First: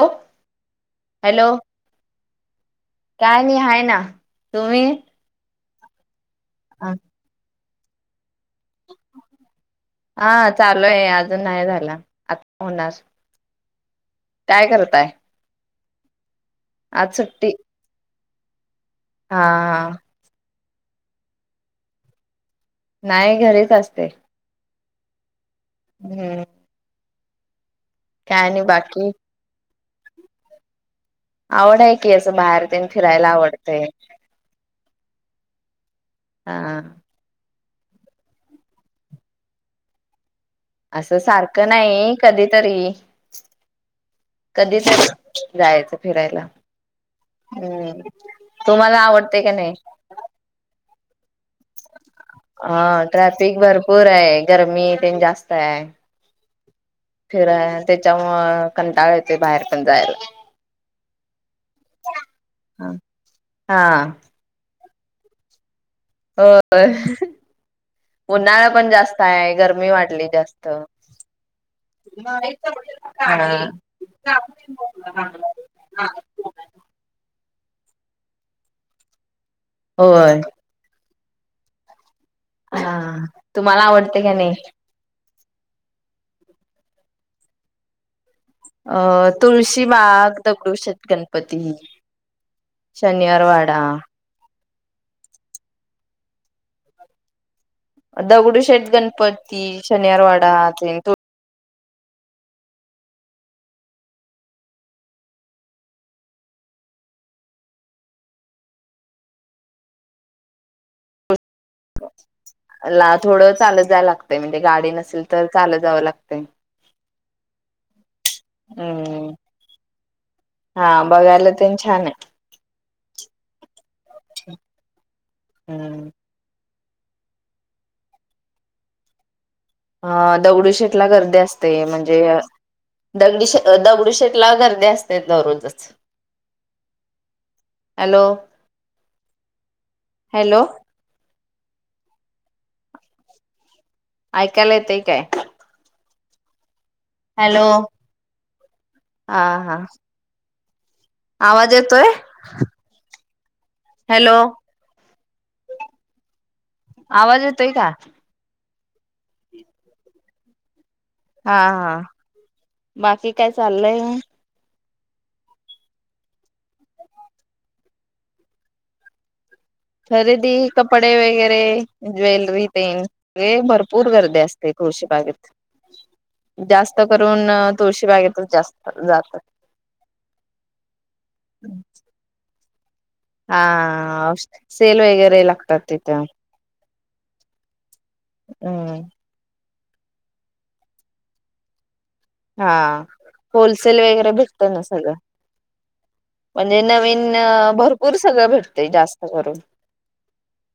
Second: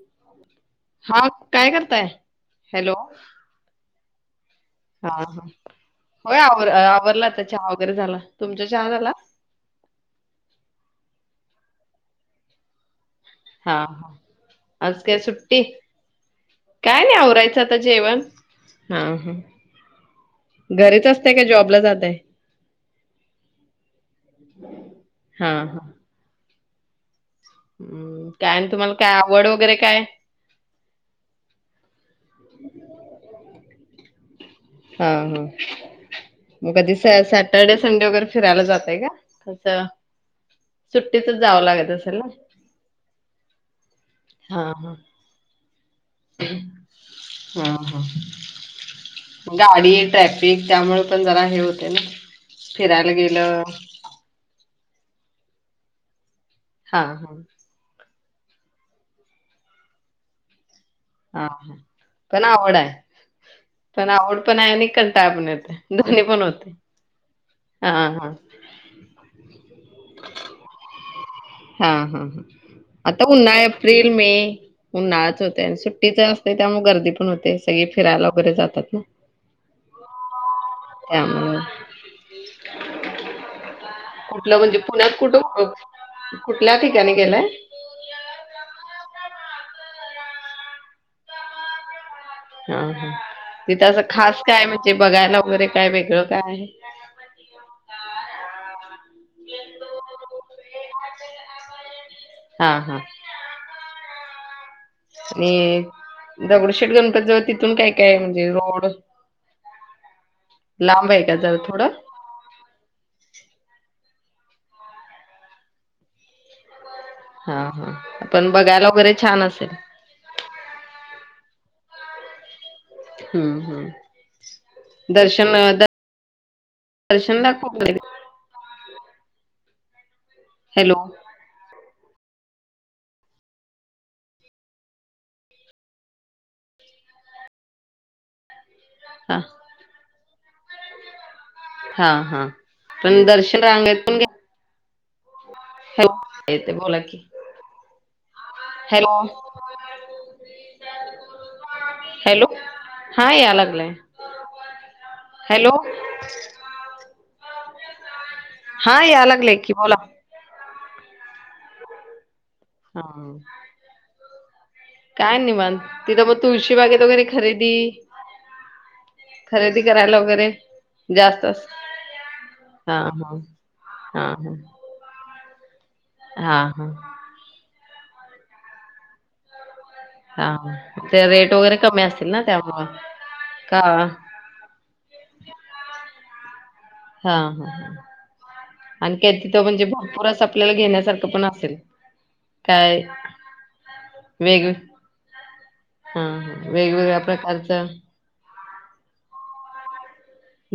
Hello हा hello काय करताय हॅलो काय नाही आहे ना तुम्ही ह हा होय आ आवरला आता चहा वगैरे झाला तुमचा चहा झाला चालू आहे अजून नाही झाला, आता होणार. हा हा काय आज करताय काय सुट्टी काय आज नाही सुट्टी आवरायचं आता जेवण हा ह घरीच असते का जॉबला जातंय नाही घरीच असते हा हा हम्म काय नाही आणि बाकी तुम्हाला आवड वगैरे काय आवड आहे की असं बाहेर दे येन फिरायला आवडतंय हा हा हा मग दिसायला साधी सटर्डे संडे वगैरे फिरायला जातय का तसं असं सारखं नाही असेल ना? कधीतरी हा कधीतरी हा जायचं फिरायला हा हम्म हा तुम्हाला आवडते का नाही? गाडी ट्रॅफिक त्यामुळे पण जरा हे होते ना फिरायला गेलंकी फि गरमी ते जास्त आहे, हा हा फिराया त्याच्या मुळे कंटाळ येत बाहेर पण जायला त हा हा पण आवड आहे हा पण आवड पण आहे निकलताय आपण येत हो हां हां. उन्हाळा पण जास्त आहे गरमी वाढली जास्त हा हा हा आता हा पुन्हा एप्रिल मे ऊन्हाळाच होते आणि सुट्टीच हाफ त्यामुळे गर्दी पण होतेच सगळी फिरायला वगैरे जातात ना होय त्यामुळे हा तुम्हाला आवडते का नाही? कुठलं म्हणजे पुण्यात कुठ, कुठल्या ठिकाणी गेलाय? अ तुळशी बाग दगडू शेट गणपती हां हां. शनिवार वाडा तिथं असं खास काय म्हणजे बघायला वैगरे काय वेगळकाय काय आहे [unintelligible] दगडू शेेट गणपती शनिवारवाडा ते दोन हा हा आणि दगडूशेठ गणपती जवळ तिथून काय काय आहे म्हणजे रोड लांब आहे का जरा थोडं ला थोडं चालत जाव लागतंय म्हणजे गाडी नसेल तर चाल तजावं लागतय हा हा पण बघायला वगैरे हम्म छान असेल हा बघायला ते छान आहे हम्म हम्म दर्शन द हम्म दर्शनला खुप गर्दी [unintelligible] हा अ दगडू हॅलो शेटला गर्दी असते म्हणजे दगडी शे दगडूशेटला गर्दी असते दररोजचं हॅलो! हा हॅलो! हा हा पण दर्शन रांगेत पण घे ऐकायला येतय काय? हो येतेय बोला की हॅलो! हॅलो! हा हा आवाज येतोय? हॅलो! हा याय लागलाय... हॅलो!...... हॅलो आवाज येतोय का? हा याय लागला की, बोला हा, हा...... हा बाकी काय चाललंय? काय, निवांत तिथं मग तुळशी बागेत वगैरे खरेदी? खरेदी करायला वगैरे खरेदी, कपडे जास्त वगैरे, अस ज्वेलरी... हा तेन लय हा भरपूर... पूर हा गर्दी हा असते. तुळशी बागेत, हा हा जास्त करून तुळशी बागेतच जास्त जातात... हा, ते रेट वगैरे कमी असतील ना, त्यामुळे? आ, सेल वगैरे लागतात तिथं... हा हा हा... हं एक तिथं म्हणजे भरपूरच अस आपल्याला घेण्यासारखं पण असेल... हा.. काय होलसेल वगैरे वेग भेटतं ना सगळं? हा हा म्हणजे वेगवेगळ्या नवीन प्रकारचं भरपूर सगळं भेटतंय, जास्त करून...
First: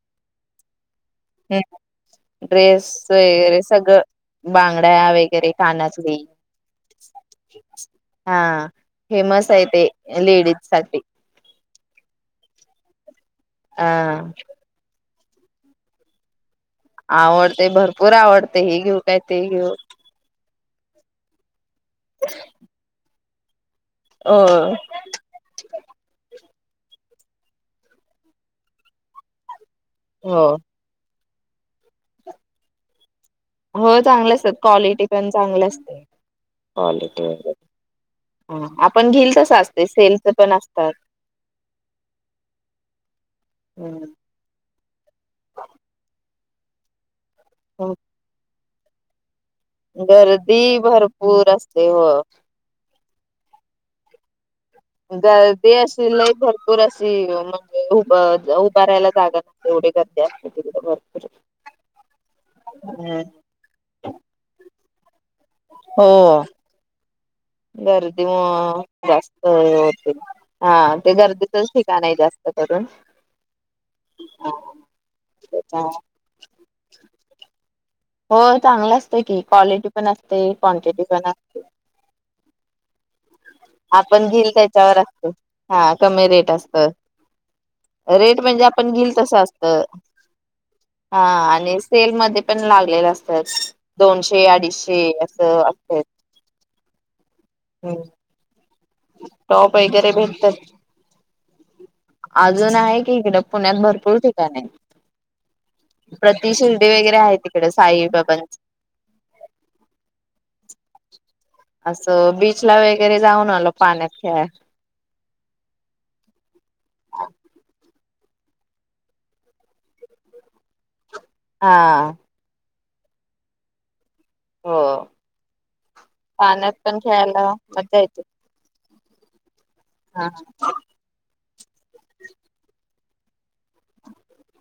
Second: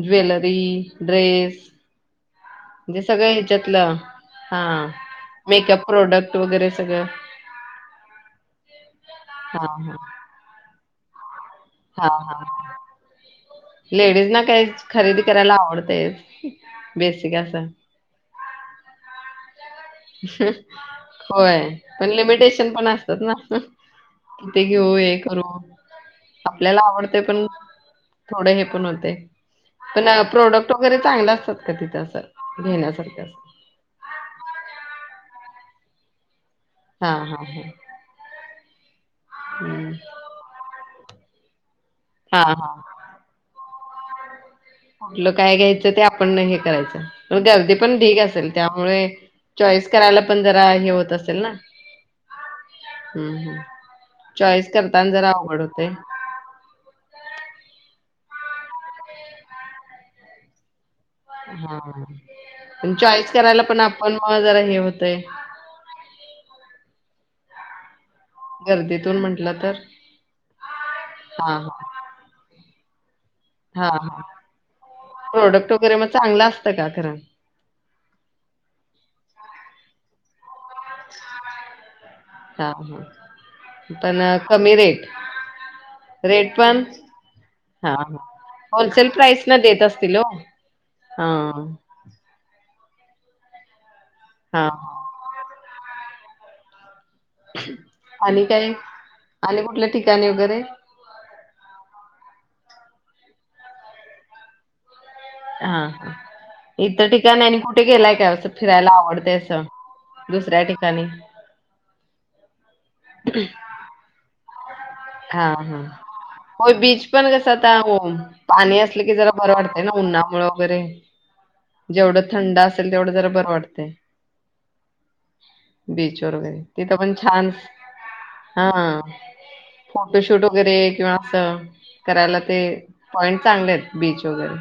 ज्वेलरी, ड्रेस..... ड्रेस म्हणजे सगळं वगैरे ह्याच्यातलं सगळं हा बांगड्या वगैरे, मेकअप कानातले प्रोडक्ट वगैरे सगळं हा, फेमसाय हा ते हा लेडीजसाठी हा हा, अ लेडीज ना काय खरेदी करायला आवडतंयच आवडतय, भरपूर आवडतय, हे घेऊ काय, ते घेऊ होय, पण लिमिटेशन पण असतात ना? हो ते घेऊ... होय, करू... आपल्याला आवडतंय, पण थोडं हे पण होतंय, पण हो प्रोडक्... क, वगैरे चांगला असतात का? तिथं असं घेण्यासारखं असं? होय, चांगले असतात, क्वालिटी पण चांगली असते. हा क्वालिटी हा वगैरे, हा हा आपण घेईल तसं असतंय, हम्म सेलचं पण अस तात [unintelligible] हा, हा हं कुठलं काय घ्यायचं, ते आपण हे करायचं, पण गर्दी पण ढिग असेल, त्यामुळे चॉईस करायला पण जरा गर्दी हे होत असेल भरपूर ना? असते हो हं हं चॉइस करता गर्दी अशी लय भरपूर अशी, म्हणजे उभं उभा राहायला जागा नसते, एवढी गर्दी असते तिकडं, भर... हा पण चॉईस करायला पण, आपण मग जरा हे होतंय हो गर्दी गर्दीतून जास्त म्हंटलं तर होते हा ते हा गर्दीतच ठिकाण आहे जास्त करण हा, हा... प्रोडक्ट वगैरे त्याच्यामुळं. मग चांगलं असतं का खरं? हो, चांगलं असतय की, क्वालिटी पण असतय, क्वांटिटी पण असते. हा हा पण आपण घेईल, कमी त्यांच्यावर रेट असतं, हा कमी रेट असत. हा हा रेट म्हणजे आपण घेई होलसेल तसं प्राइस न असत,....... देत असतील ओ हा आणि सेल मध्ये पण लागलेले असतं दोनशे हा अडीचशे असं असत. आणि काय? आणि टॉप कुठल्या वगैरे ठिकाणी भेटतात. वगैरे अजून आहे की इकड पुण्यात भरपूर ठिकाण आहे. हा हा प्रति शिंदे इतर वगैरे आहे ठिकाण आणि तिकडे कुठे गेलाय काय असं साईबाबांच. फिरायला आवडते असं दुसऱ्या ठिकाणी. असं बिचला वगैरे जाऊन आलो पाण्यात खेळा हा हा होय बीच पण कसं आता पाणी असलं की जरा बरं वाटतंय ना उन्हामुळे वगैरे हा जेवढं थंड असेल तेवढं जरा बरं वाटते. हो. बीच वर वगैरे पाण्यात तिथं पण छान खेळायला मज्जा येते. हा हा. फोटोशूट वगैरे किंवा अस करायला ते पॉईंट चांगले आहेत बीच वगैरे.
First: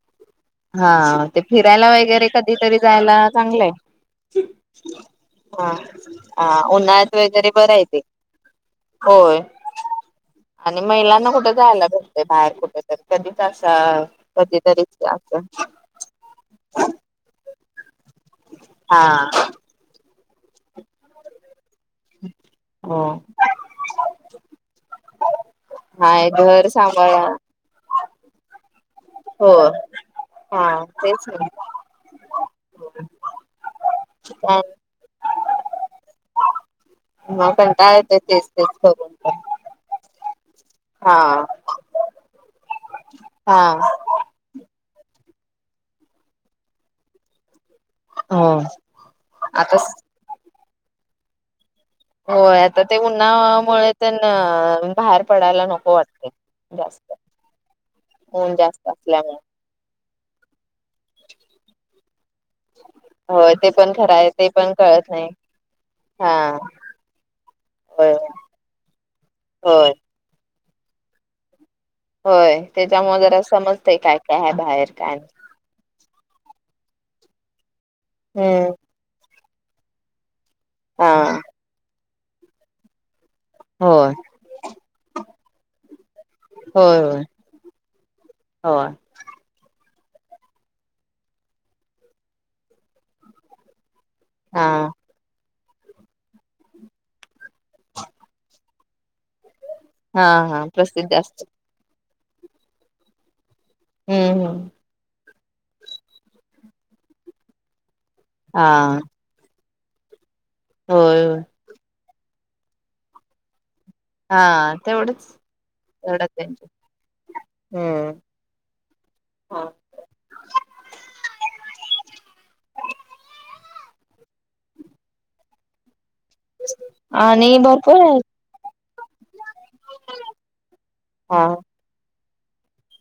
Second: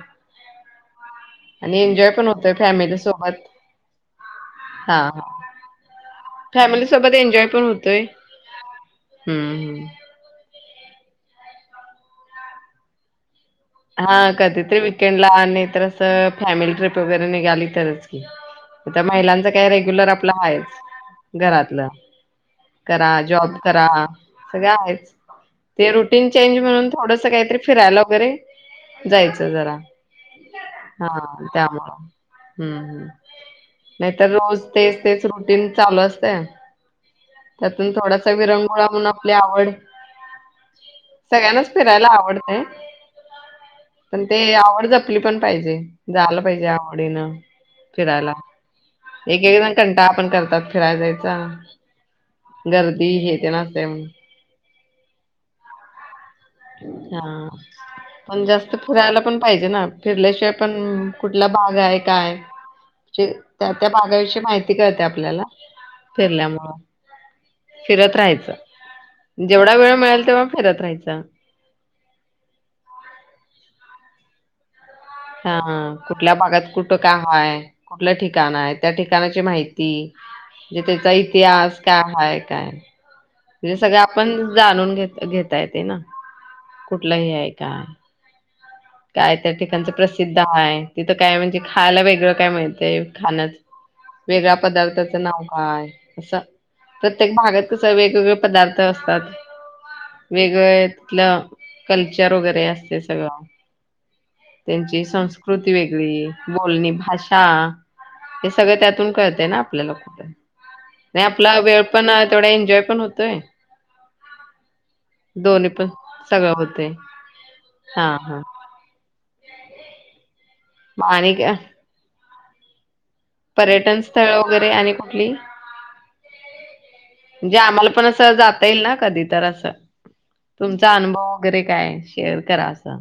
हा ते आणि फिरायला एन्जॉय पण वगैरे होतोय कधीतरी फॅमिली जायला सोबत चांगलंय. हा आ फॅमिली सोबत उन्हाळ्यात एन्जॉय वगैरे पण बरं आहे ते. होतोय होय हम्म हम्म आणि महिलांना कुठे जायला भेटते बाहेर कुठेतरी कधीच अस कधीतरी त फॉमिली ट्रिप वैगेरे निघाली तरच की, त हा महिलांच काय रेग्युलर आपल आहेच घरातलं हो करा, जॉब करा सगळं आहेच, ते रुटीन हाय चेंज घर म्हणून सांभाळा थोडंसं काहीतरी फिरायला वगैरे जायचं हो जरा हा त्यामुळं. हम्म हम्म नाहीतर ना रोज तेच तेच रुटीन चालू असतय मग त्यातून कंटाळा येतोय थोडासा तेच तेच विरंगुळा म्हणून करून आपली पण. आवड हा सगळ्यांनाच फिरायला आवडतंय. हा पण ते आवड जपली पण पाहिजे जायला पाहिजे आवडीनं. फिरायला हो एक एक जण आता कंटाळा पण करतात फिरायला जायचा. होय आता ते गर्दी हे ते असतंय उन्हामुळे तेन म्हणून बाहेर पडायला नको वाटते. जास्त हा पण ऊन जास्त फिरायला असल्यामुळे पण पाहिजे ना फिरल्याशिवाय पण कुठला भाग आहे काय म्हणजे होय ते त्या त्या पण खरं आहे भागाविषयी ते पण माहिती कळते कळत नाही. आपल्याला हा फिरल्यामुंळ होय फिरत राहायचं, जेवढा होय वेळ मिळेल तेव्हा फिरत राहायचं. होय त्यांच्यामुळे जरा समजतय काय काय आहे बाहेर काय ना हा कुठल्या भागात कुठं काय हाय? कुठल्या नाही. ठिकाण हम्म हाय? त्या ठिकाणाची माहिती जे त्याचा हा इतिहास काय हाय काय? ते सगळं होय आपण जाणून घेत घेता येते ना कुठलं हे आहे काय? हो काय त्या ठिकाणच प्रसिद्ध आहे? काय म्हणजे खायला वेगळं काय मिळतंय? खायचं वेगळ्या हा पदार्थाचं नाव का य असं प्रत्येक भागात कस वेगवेगळे पदार्थ असतात. हा हा वेगळ प्रसिद्ध तिथलं असत कल्चर वगैरे असते सगळं. हम्म हम्म त्यांची संस्कृती वेगळी, बोलणी भाषा हे हा सगळं त्यातून कळतं ना आपल्याला कुठ होय नाही होय आपला वेळ पणं तेवडा एन्जॉय पण होतोय. हा तेवढंच दोन्ही पण. तेवढंच सगळं त्यांच होतेय. हा हा. हां. म आणि काय? पर्यटन स्थळं वगरे [inaudible] आणि कुठली? आणि ज्या आमाला भरपूर पण आहेत असं जाता येईल ना कधी तर असं. तुमचा अनुभव हा वगरे कायए? शेअर करा असं.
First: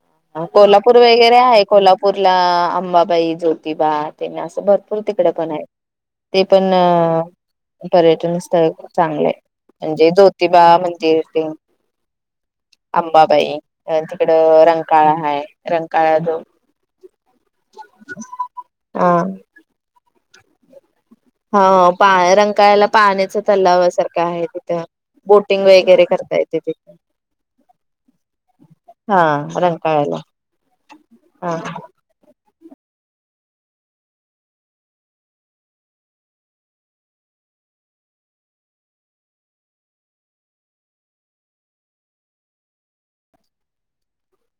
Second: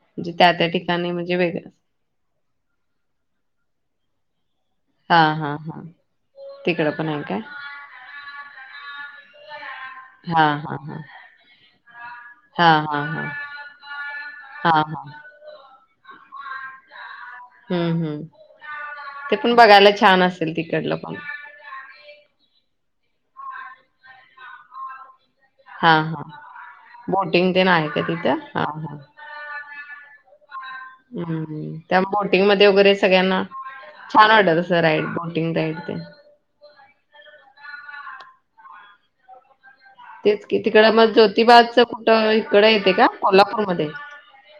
म्हणजे त्या त्या कोल्हापूर ठिकाणी म्हणजे वगेरे आहे. वेगळं कोल्हापूरला अंबाबाई, ज्योतिबा ते ने असं भर पून हा तिकडे हा पणआय. हा ते पण तिकडं आहे काय पर्यटन स्थळे खूप चांगलीय. म्हणजे हा जोतिबा हा हा मंदिर, ते. हा हा हा अंबाबाई, अ तिकडं हा हा रंकाळा हाय रंकाळा जो हं हं, अ ते पण बघायला छान असेल तिकडलं पण. हं पाय रंकाळ्याला पाण्याचं तल्लावा सारखं आहे तिथं. बोटिंग हा वगैरे हा करता येते तिथे बोटिंग ते आहे का तिथं हा हा, रंकाळायला. हम्म, त्यामुळे टिंग मध्ये वगैरे सगळ्यांना छान वाट असं राईड, बॉटिंग राईड ते. तेच की मग ज्योतिब्बाचं कुटं हिकडं येते का? कोल्हापूरमध्ये?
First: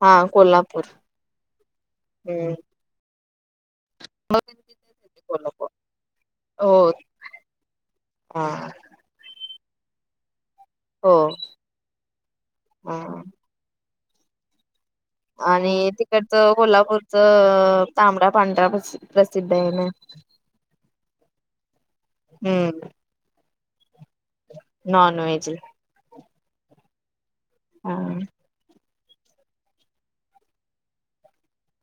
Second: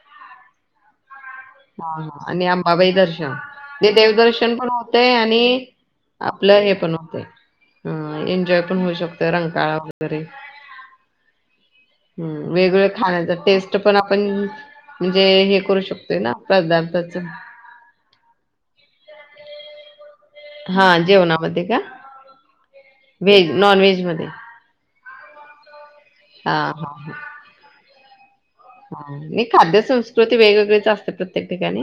हा, कोल्हापूर. हा हा, आणि हम्म आंबाबाई दर्शन. ते देवदर्शन पण होतेय आणि, कोल्हापूर आपलं हो हे पण होतंय. हं, हा एन्जॉय पण होऊ शकतोय रंकाळा वगरे. हो हम्म, वेगळं हा खाण्याचा टेस्ट पण आपण म्हणजे, हे करू शकतोय ना? हो पदार्थाच कोल्हापूरचंअ तांबडा पांढरा र प्रसिद्ध आहे ना. हा, जेवणामध्ये का? व्हेज, नॉन व्हेज मध्ये. नॉनव्हेज ल हा हा हा. हाआ.. ह, ही खाद्य संस्कृती वेगवेगळीच असते प्रत्येक ठिकाणी.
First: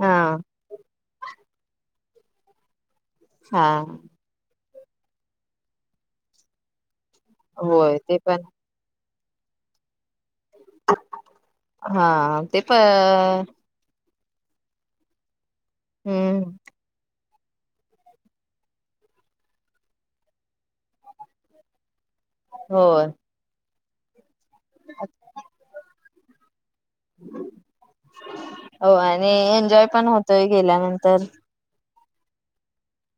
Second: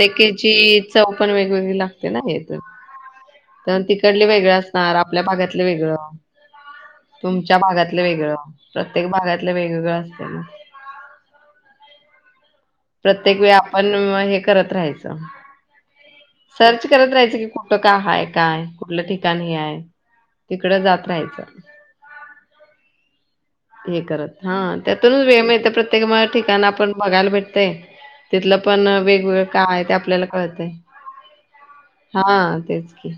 हा चव पण वेगवेगळी लागते ना वेद हा त्यान तिकडले वेगळं असणार. आपल्या बागातलं वेगळं. तुमच्या होय बागातलं ते वेगळं, पण प्रत्येक बागातलं वेगवेगळं असते ना. हाआ प्रत्येक वेळी आपण हे करत राहायचं, हम्म सर्च करत राहायचं की को त काय हाय काय कुटलं ठिकाण हे हाय? तिकडं जात राहायचं. होय. हे करत, हां त्यातूनच वेळ मिळतं प्रत्येक म ठिकाण आपण बघायला भेटतंय. [inaudible] तिथलं पण हो आणि वेगवेगळं काय एन्जॉय ते पण आपल्याला होतोय कळतंय कळतय. गेल्यानंतर [inaudible] हां तेच की.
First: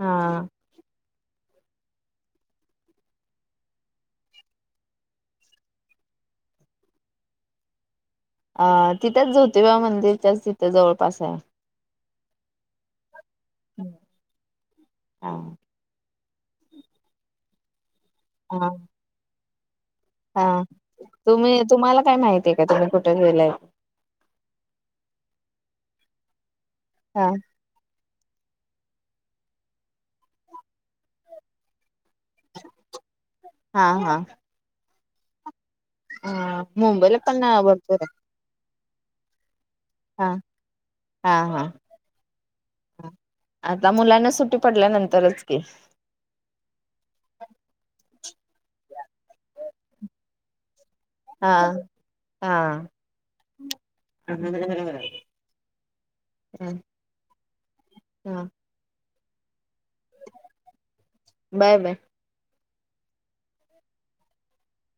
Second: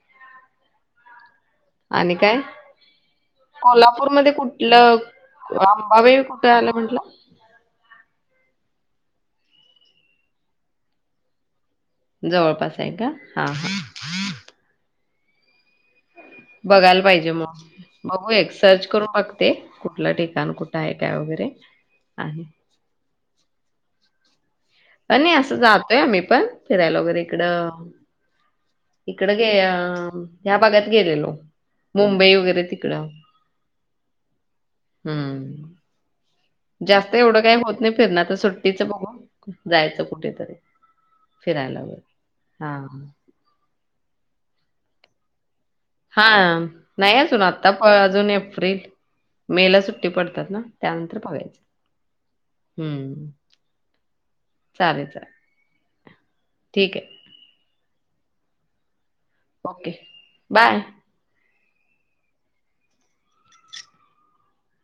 हां. आनी काय? कोल्हापूरमधे कुटलं? अंबाबाई कुटं आलं म्हंटला? अ तिथंच ज्योतिबा मंदिरच्याच तिथं जवळपासय. जवळपास ए का? [inaudible] हां हां. हा बघायला पाहिजे म, बघू एक हा सर्च करून बघ ते कुठलं ठिकाण हा कुठं आहे, काय वगैरे आणि कुठं गेलाय? आणि असं जातोय आम्ही पण फिरायला वगैरे हा इकडं अ इकड गे अ ह्या भागात गेलेलो मुंबई व वगैरे तिकड, हा हम्म हा जास्त मुंबईला एवढं, पण काही होत नाही भरपूर आहे फिरण्याच सोड सुट्टीच बघून जायच, हा कुठेतरी हा हा फिरायला हो, हा. आता मुलांना सुट्टी पडल्यानंतरच की. हा नाही अजून आता प अजून एप्रिल मे ला सुट्टी पडत्यात ना त्या नंतर हा बघायच. हा, चालेल चालेल [unintelligible] ठीक आहे हा ओके, बाय. Bye bye